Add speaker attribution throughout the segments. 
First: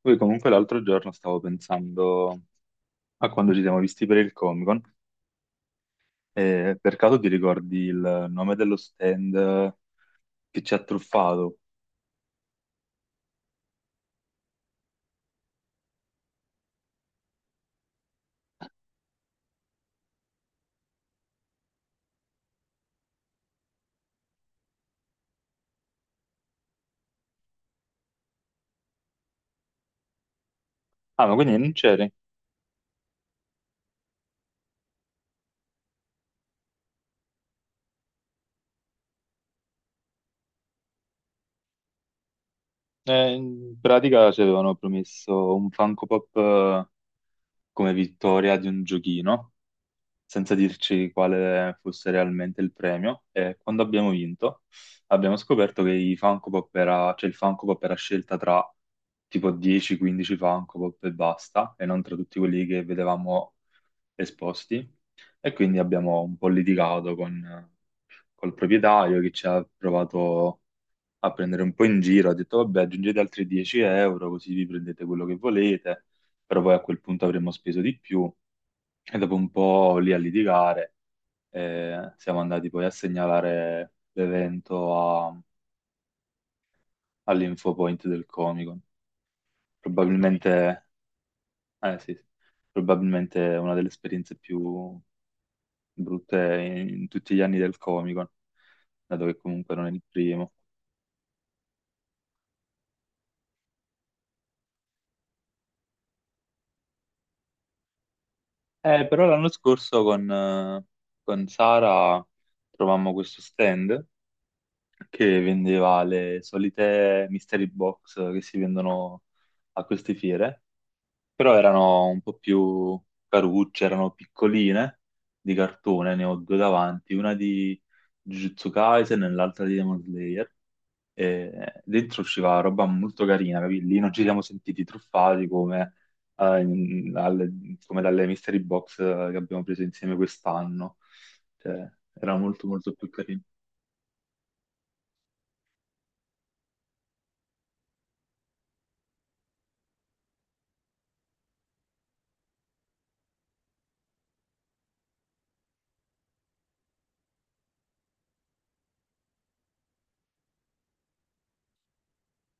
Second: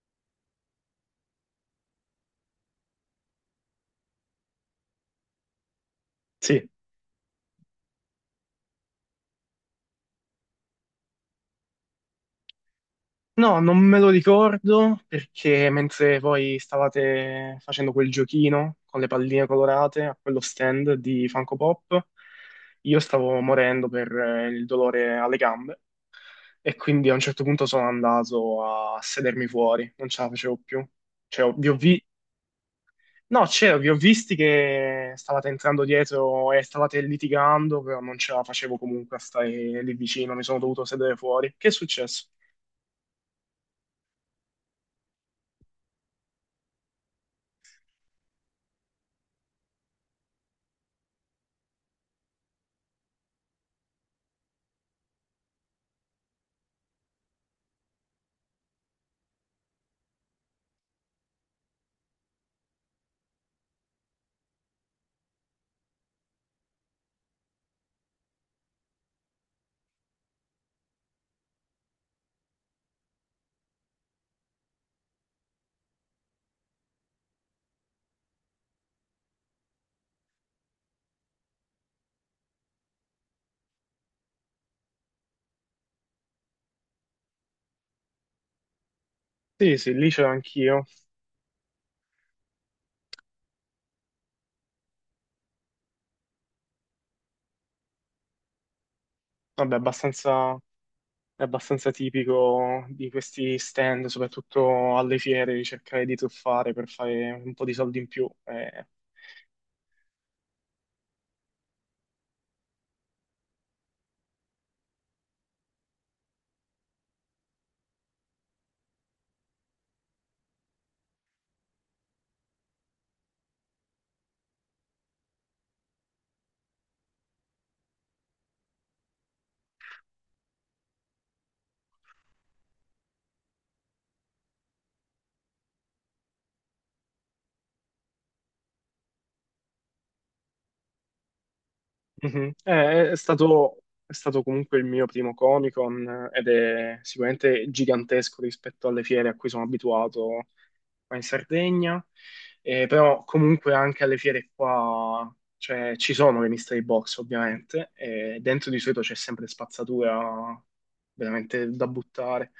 Speaker 1: Poi comunque l'altro giorno stavo pensando a quando ci siamo visti per il Comic-Con
Speaker 2: Sì.
Speaker 1: e per caso ti ricordi il nome dello stand che ci ha truffato?
Speaker 2: No, non me lo ricordo perché mentre voi stavate facendo quel giochino con le palline colorate a quello stand di Funko Pop, io stavo morendo per il dolore alle gambe e quindi a un certo punto sono andato a sedermi fuori, non ce la facevo più.
Speaker 1: Ah, ma
Speaker 2: Cioè, ho-
Speaker 1: quindi
Speaker 2: vi
Speaker 1: non
Speaker 2: ho vi-
Speaker 1: c'eri?
Speaker 2: No, c'ero, vi ho visti che stavate entrando dietro e stavate litigando, però non ce la facevo comunque a stare lì vicino, mi sono dovuto sedere fuori. Che è successo?
Speaker 1: In pratica ci avevano promesso un Funko Pop come vittoria di un giochino senza dirci quale fosse realmente il premio. E quando abbiamo vinto, abbiamo scoperto che i Funko Pop era, cioè il Funko Pop era scelta tra tipo 10-15 Funko Pop e basta, e non tra tutti quelli che vedevamo esposti. E quindi abbiamo un po' litigato col proprietario che ci ha provato a prendere un po' in giro, ha detto vabbè aggiungete altri 10 euro così vi prendete quello che volete, però poi a quel punto avremmo speso di più e dopo un po' lì a litigare e siamo andati poi a segnalare l'evento a- all'infopoint del Comic-Con.
Speaker 2: Sì, sì, lì c'ero anch'io.
Speaker 1: Probabilmente, eh sì, sì, probabilmente è una delle esperienze più brutte in tutti gli anni del Comic-Con, dato che comunque
Speaker 2: Vabbè,
Speaker 1: non è il primo.
Speaker 2: abbastanza, è abbastanza tipico di questi stand, soprattutto alle fiere, di cercare di truffare per fare un po' di soldi in più.
Speaker 1: Però l'anno scorso con Sara trovammo questo stand che vendeva le solite mystery box che si vendono a queste fiere, però erano un po' più carucce, erano piccoline di cartone, ne ho due davanti, una di Jujutsu Kaisen e l'altra di Demon Slayer. E dentro usciva roba molto carina, capì? Lì non ci siamo sentiti truffati come, eh, in- alle, come dalle mystery box che abbiamo preso insieme quest'anno. Cioè, era
Speaker 2: Mhm.
Speaker 1: molto molto più
Speaker 2: È
Speaker 1: carino.
Speaker 2: stato, è stato comunque il mio primo Comic-Con, ed è sicuramente gigantesco rispetto alle fiere a cui sono abituato qua in Sardegna, però comunque anche alle fiere qua, cioè, ci sono le mystery box ovviamente, e dentro di solito c'è sempre spazzatura veramente da buttare,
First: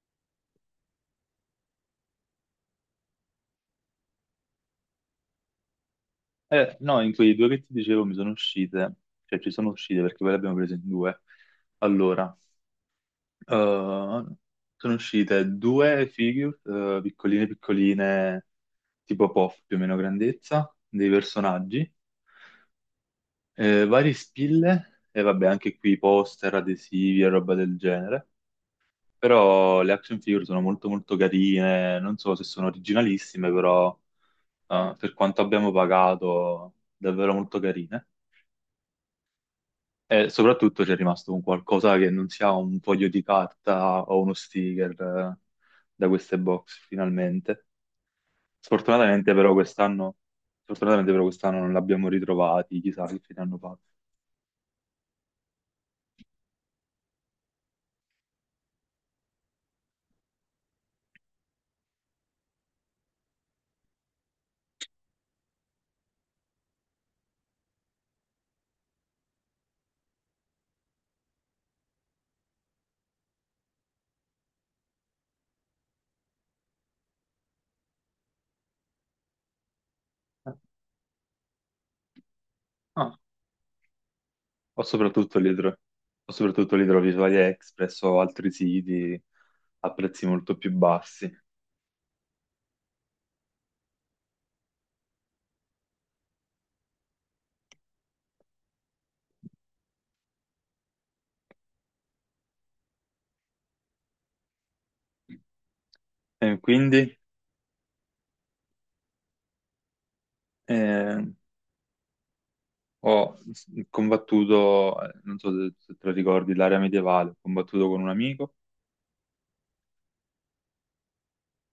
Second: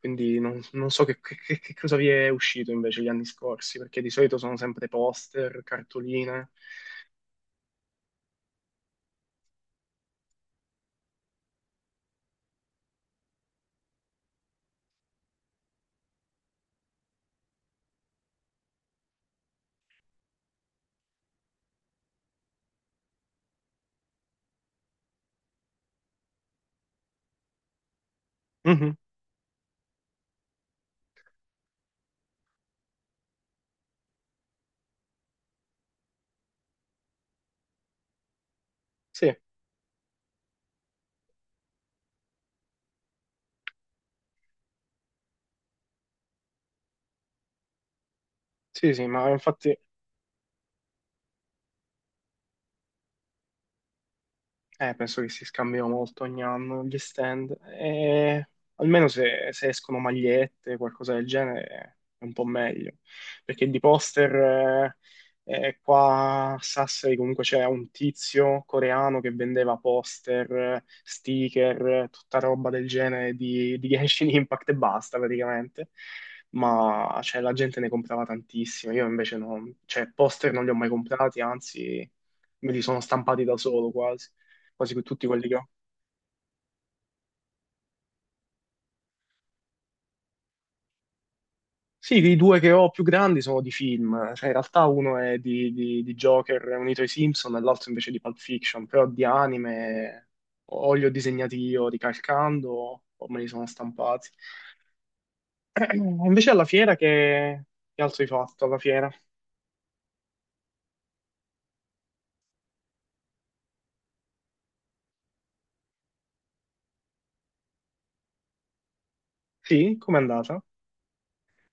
Speaker 2: quindi non, non so che, che cosa vi è uscito invece gli anni scorsi, perché di solito sono sempre poster, cartoline.
Speaker 1: Eh no, in quei due che ti dicevo mi sono uscite, cioè ci sono uscite perché poi le abbiamo prese in due. Allora, Uh, sono uscite due figure, piccoline piccoline, tipo Puff più o meno grandezza, dei personaggi, vari spille e vabbè anche qui poster, adesivi e roba del genere.
Speaker 2: Mhm.
Speaker 1: Però le action figure sono molto molto carine, non so se sono originalissime, però per quanto abbiamo pagato davvero molto carine.
Speaker 2: Sì,
Speaker 1: E soprattutto c'è rimasto un qualcosa che non sia un foglio di carta o uno sticker da queste box finalmente.
Speaker 2: sì, sì, ma
Speaker 1: Sfortunatamente però
Speaker 2: infatti
Speaker 1: quest'anno, sfortunatamente però quest'anno non l'abbiamo ritrovati, chissà che fine hanno fatto.
Speaker 2: Penso che si scambiano molto ogni anno gli stand. E almeno se, se escono magliette, qualcosa del genere, è un po' meglio. Perché di poster, qua a Sassari comunque c'era un tizio coreano che vendeva poster, sticker, tutta roba del genere di Genshin Impact e basta praticamente. Ma cioè, la gente ne comprava tantissimo. Io invece non, cioè,
Speaker 1: Eh,
Speaker 2: poster non li ho mai comprati, anzi, me li sono
Speaker 1: ah,
Speaker 2: stampati da solo quasi
Speaker 1: o
Speaker 2: quasi tutti
Speaker 1: soprattutto
Speaker 2: quelli
Speaker 1: li,
Speaker 2: che ho.
Speaker 1: tro- o soprattutto li trovi su AliExpress o altri siti a prezzi molto più bassi.
Speaker 2: Sì, i due che ho più grandi sono di film, cioè in realtà uno è di, di Joker unito ai Simpson e l'altro invece di Pulp Fiction, però di anime o li ho disegnati io ricalcando o me li sono stampati.
Speaker 1: E
Speaker 2: Invece alla fiera
Speaker 1: quindi
Speaker 2: che altro hai fatto alla fiera?
Speaker 1: eh, combattuto, non so se te lo ricordi, l'area medievale, ho combattuto con un amico,
Speaker 2: Sì, com'è andata?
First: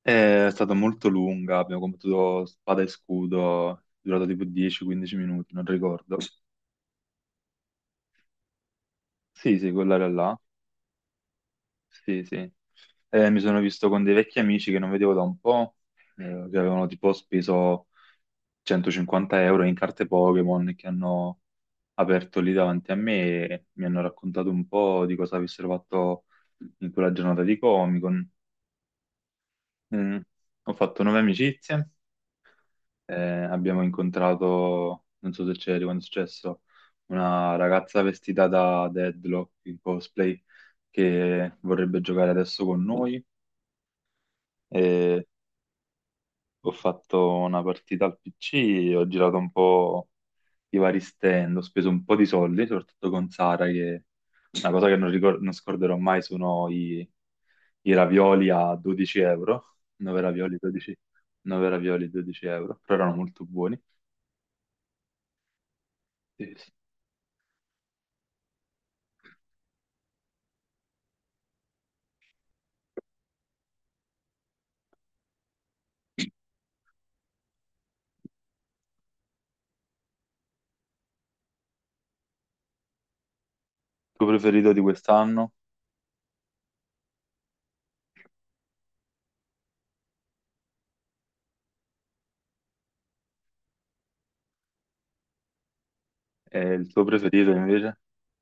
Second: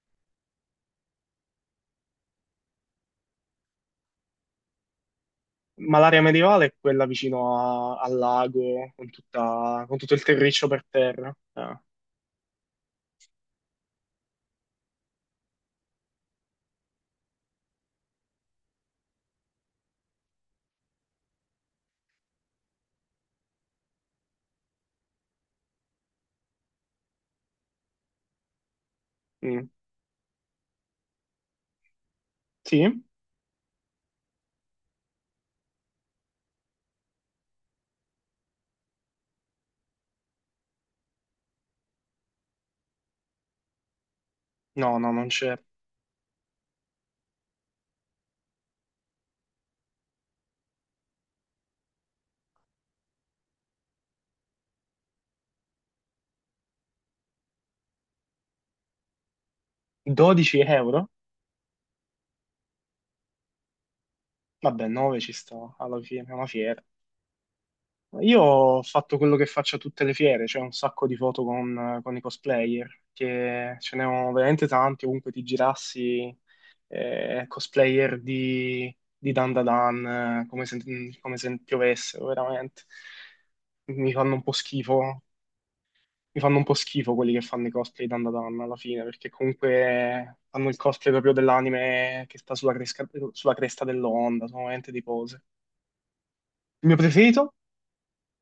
Speaker 1: è stata molto lunga, abbiamo combattuto spada e scudo, è durato tipo 10-15 minuti, non
Speaker 2: Ma
Speaker 1: ricordo.
Speaker 2: l'area medievale è quella vicino al lago, con,
Speaker 1: Sì, sì,
Speaker 2: con
Speaker 1: quell'area
Speaker 2: tutto il
Speaker 1: là.
Speaker 2: terriccio per terra. Ah,
Speaker 1: Sì, sì. Mi sono visto con dei vecchi amici che non vedevo da un po', che avevano tipo speso 150 euro in carte Pokémon e che hanno aperto lì davanti a me e mi hanno raccontato un po' di cosa avessero fatto in quella giornata di Comic-Con.
Speaker 2: mm.
Speaker 1: Mm, ho fatto nuove amicizie,
Speaker 2: Sì?
Speaker 1: abbiamo incontrato, non so se c'eri quando è successo, una ragazza vestita da Deadlock in cosplay che vorrebbe giocare adesso con noi.
Speaker 2: No, no,
Speaker 1: E
Speaker 2: non c'è.
Speaker 1: ho fatto una partita al PC, ho girato un po' i vari stand, ho speso un po' di soldi, soprattutto con Sara, che una cosa che non scorderò mai sono i ravioli a 12 euro, 9 ravioli,
Speaker 2: 12
Speaker 1: 12,
Speaker 2: euro?
Speaker 1: 9 ravioli, 12 euro, però erano molto buoni.
Speaker 2: Vabbè, 9 ci sta, alla fine è una
Speaker 1: Sì, sì.
Speaker 2: fiera. Io ho fatto quello che faccio a tutte le fiere, cioè un sacco di foto con i cosplayer, che ce ne ho veramente tanti, ovunque ti girassi, cosplayer di Dan Da Dan, eh, come se, come se piovessero, veramente. Mi
Speaker 1: Il tuo
Speaker 2: fanno un po'
Speaker 1: preferito di
Speaker 2: schifo,
Speaker 1: quest'anno?
Speaker 2: mi fanno un po' schifo quelli che fanno i cosplay di Dan Da Dan alla fine, perché comunque fanno il cosplay proprio dell'anime che sta sulla, sulla cresta dell'onda, sono veramente di pose.
Speaker 1: E il
Speaker 2: Il mio
Speaker 1: tuo preferito
Speaker 2: preferito?
Speaker 1: invece?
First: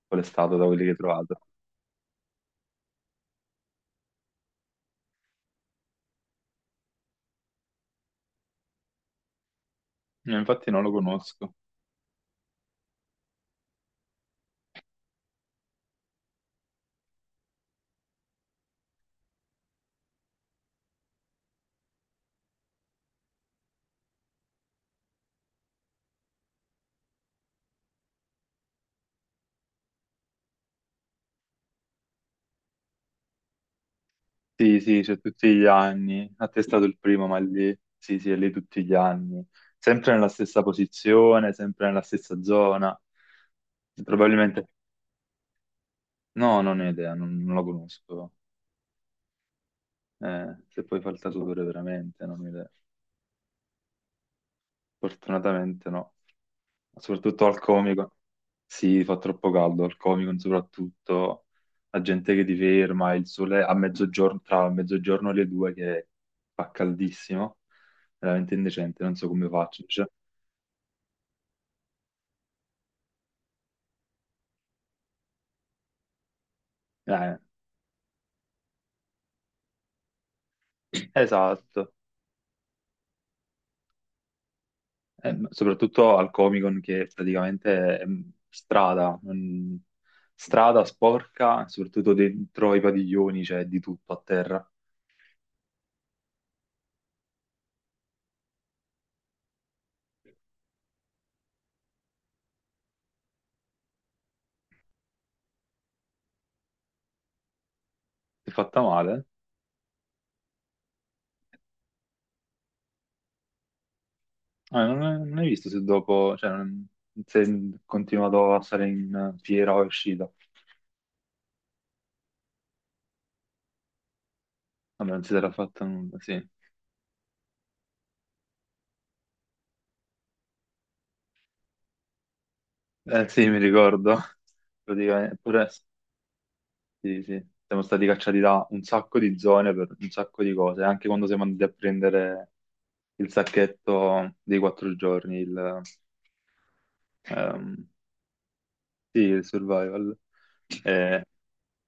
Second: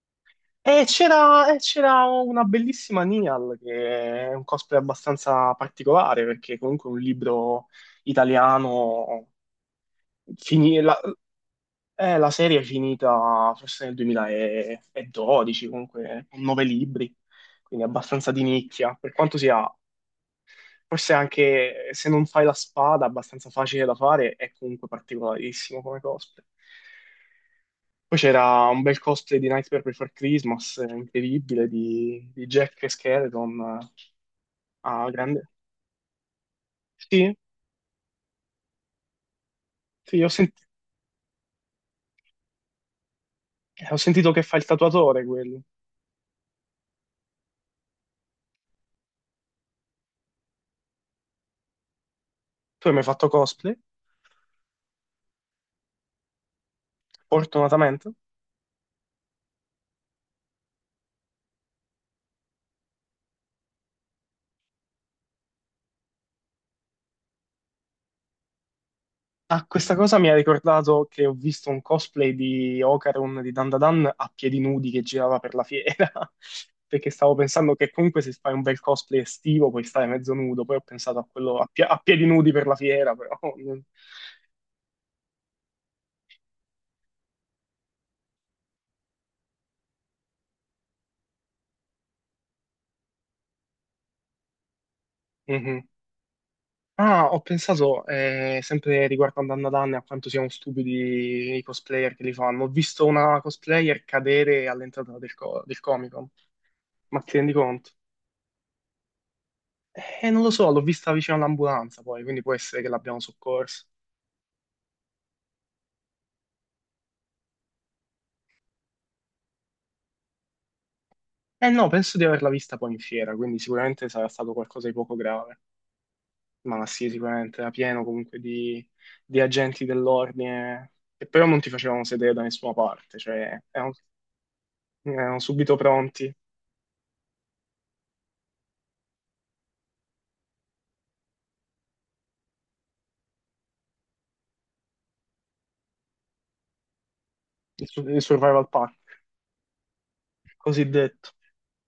Speaker 1: Qual è stato da quelli che hai trovato?
Speaker 2: E c'era una bellissima Nial, che è un cosplay abbastanza particolare, perché comunque è un libro italiano.
Speaker 1: Infatti non
Speaker 2: fini-
Speaker 1: lo
Speaker 2: la,
Speaker 1: conosco.
Speaker 2: la serie è finita forse nel 2012, comunque con nove libri, quindi abbastanza di nicchia, per quanto sia. Forse anche, se non fai la spada, abbastanza facile da fare, è comunque particolarissimo come cosplay. Poi c'era un bel cosplay di Nightmare Before Christmas, incredibile, di Jack e Skeleton.
Speaker 1: Sì, sì,
Speaker 2: Ah,
Speaker 1: c'è
Speaker 2: grande.
Speaker 1: tutti gli anni. A te è stato il primo,
Speaker 2: Sì,
Speaker 1: ma lì, sì, sì, è lì tutti gli anni. Sempre
Speaker 2: sì,
Speaker 1: nella stessa posizione, sempre nella stessa zona.
Speaker 2: ho sentito che fa il
Speaker 1: Probabilmente,
Speaker 2: tatuatore quello.
Speaker 1: no, non ho idea, non lo conosco. Se poi fa il tatuatore veramente, non ho idea.
Speaker 2: Tu hai mai fatto cosplay?
Speaker 1: Fortunatamente no. Soprattutto al
Speaker 2: Fortunatamente.
Speaker 1: comico. Sì, fa troppo caldo, al comico soprattutto. La gente che ti ferma, il sole a mezzogiorno, tra mezzogiorno e le due che fa caldissimo veramente indecente, non so come
Speaker 2: Ah,
Speaker 1: faccio.
Speaker 2: questa
Speaker 1: Cioè,
Speaker 2: cosa mi ha ricordato che ho visto un cosplay di Ocaron di Dandadan a piedi nudi che girava per la fiera, perché stavo
Speaker 1: Eh,
Speaker 2: pensando che comunque se fai un bel cosplay estivo puoi stare mezzo nudo, poi ho pensato a quello a,
Speaker 1: esatto.
Speaker 2: a piedi nudi per la fiera, però... non-
Speaker 1: Ma soprattutto al Comic Con che praticamente è strada, strada sporca, soprattutto dentro i padiglioni, c'è di tutto a terra.
Speaker 2: Mhm. Ah, ho pensato, sempre riguardo a Dandadan e a quanto siano stupidi i cosplayer che li fanno, ho visto una cosplayer cadere all'entrata del, del Comic Con, ma ti rendi conto?
Speaker 1: Ti è fatta male?
Speaker 2: Non lo so, l'ho vista vicino all'ambulanza poi, quindi può essere che l'abbiamo soccorsa.
Speaker 1: Ah, non, Non hai visto se dopo, se è continuato a stare in fiera o è uscita.
Speaker 2: Eh no, penso di averla vista poi in fiera, quindi sicuramente sarà stato qualcosa di
Speaker 1: Vabbè,
Speaker 2: poco
Speaker 1: non si sarà
Speaker 2: grave.
Speaker 1: fatto nulla, sì.
Speaker 2: Ma sì, sicuramente era pieno comunque di agenti dell'ordine che però non ti facevano sedere da nessuna parte,
Speaker 1: Eh sì, mi
Speaker 2: cioè erano,
Speaker 1: ricordo. Praticamente,
Speaker 2: erano
Speaker 1: pure-
Speaker 2: subito pronti,
Speaker 1: Sì, sì. Siamo stati cacciati da un sacco di zone per un sacco di cose, anche quando siamo andati a prendere il sacchetto dei 4 giorni,
Speaker 2: il,
Speaker 1: ehm,
Speaker 2: il survival pack,
Speaker 1: sì, il survival. Eh,
Speaker 2: cosiddetto.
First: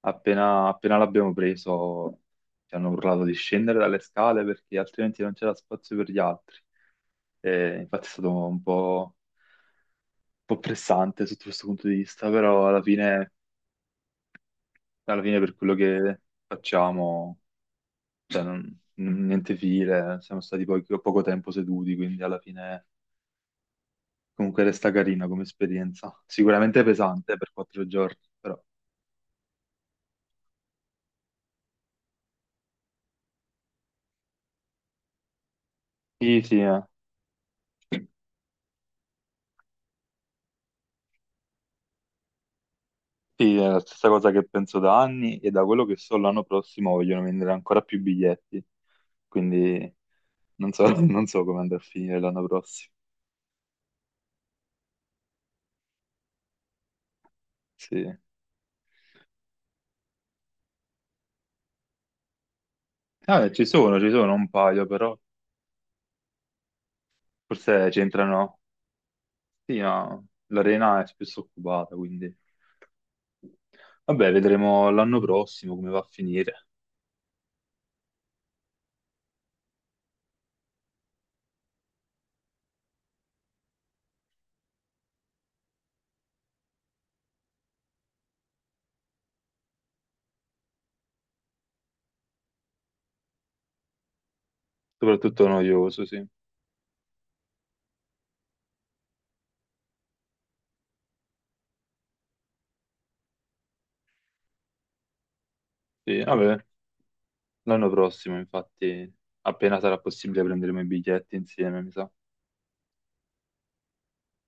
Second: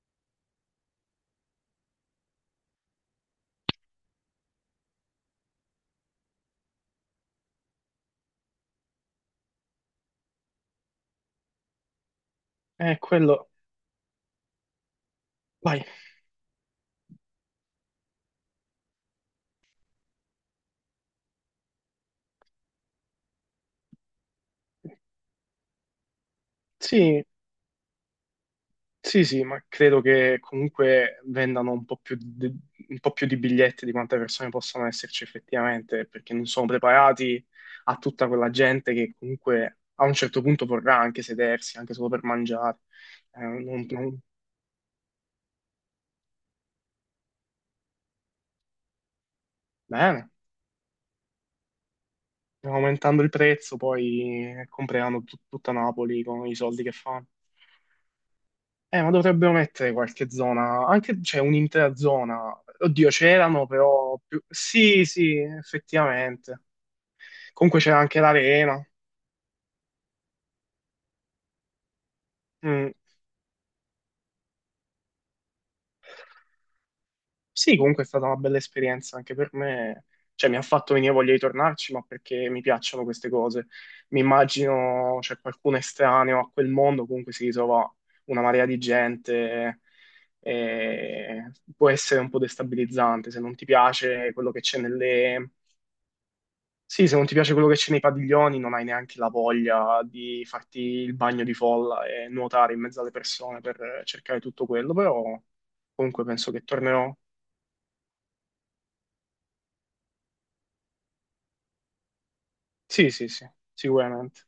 Speaker 1: Appena appena l'abbiamo preso ci hanno urlato di scendere dalle scale perché altrimenti non c'era spazio per gli altri. E infatti è stato un po' pressante sotto questo punto di vista, però
Speaker 2: Quello...
Speaker 1: alla fine per quello
Speaker 2: Vai.
Speaker 1: che facciamo cioè, non- n- niente file, siamo stati poi poco tempo seduti, quindi alla fine comunque resta carina come esperienza. Sicuramente
Speaker 2: Sì.
Speaker 1: pesante per 4 giorni, però.
Speaker 2: Sì, sì, ma credo che comunque vendano un po' più di, un po' più di biglietti di quante persone possano esserci effettivamente, perché
Speaker 1: Sì,
Speaker 2: non
Speaker 1: sì,
Speaker 2: sono
Speaker 1: eh.
Speaker 2: preparati a tutta quella gente che comunque a un certo punto vorrà anche sedersi, anche solo per mangiare. Eh,
Speaker 1: Sì, è la
Speaker 2: non-
Speaker 1: stessa
Speaker 2: non-
Speaker 1: cosa che penso da anni e da quello che so l'anno prossimo vogliono vendere ancora più biglietti, quindi
Speaker 2: Bene,
Speaker 1: non so, non so come andrà a finire l'anno prossimo.
Speaker 2: aumentando il prezzo poi compreranno tutta Napoli con i soldi che fanno.
Speaker 1: Sì.
Speaker 2: Ma dovrebbero mettere qualche zona, anche c'è un'intera zona. Oddio,
Speaker 1: Ci
Speaker 2: c'erano
Speaker 1: sono, ci
Speaker 2: però
Speaker 1: sono
Speaker 2: più...
Speaker 1: un paio,
Speaker 2: Sì,
Speaker 1: però
Speaker 2: sì, effettivamente. Comunque
Speaker 1: forse
Speaker 2: c'era anche
Speaker 1: c'entrano.
Speaker 2: l'arena.
Speaker 1: Sì, no, l'arena è spesso occupata, quindi
Speaker 2: Mm.
Speaker 1: vabbè, vedremo l'anno prossimo come va a finire.
Speaker 2: Sì, comunque è stata una bella esperienza anche per me. Cioè, mi ha fatto venire voglia di tornarci, ma perché mi piacciono queste cose. Mi immagino, c'è qualcuno estraneo a quel mondo, comunque si ritrova una marea di gente. E può essere un po' destabilizzante se non ti piace quello che c'è
Speaker 1: Soprattutto
Speaker 2: nelle.
Speaker 1: noioso, sì.
Speaker 2: Sì, se non ti piace quello che c'è nei padiglioni, non hai neanche la voglia di farti il bagno di folla e nuotare in mezzo alle persone per cercare tutto quello, però
Speaker 1: Sì,
Speaker 2: comunque penso
Speaker 1: vabbè,
Speaker 2: che tornerò.
Speaker 1: l'anno prossimo, infatti, appena sarà possibile prenderemo i biglietti insieme, mi sa.
Speaker 2: Sì, sì, sì, sicuramente.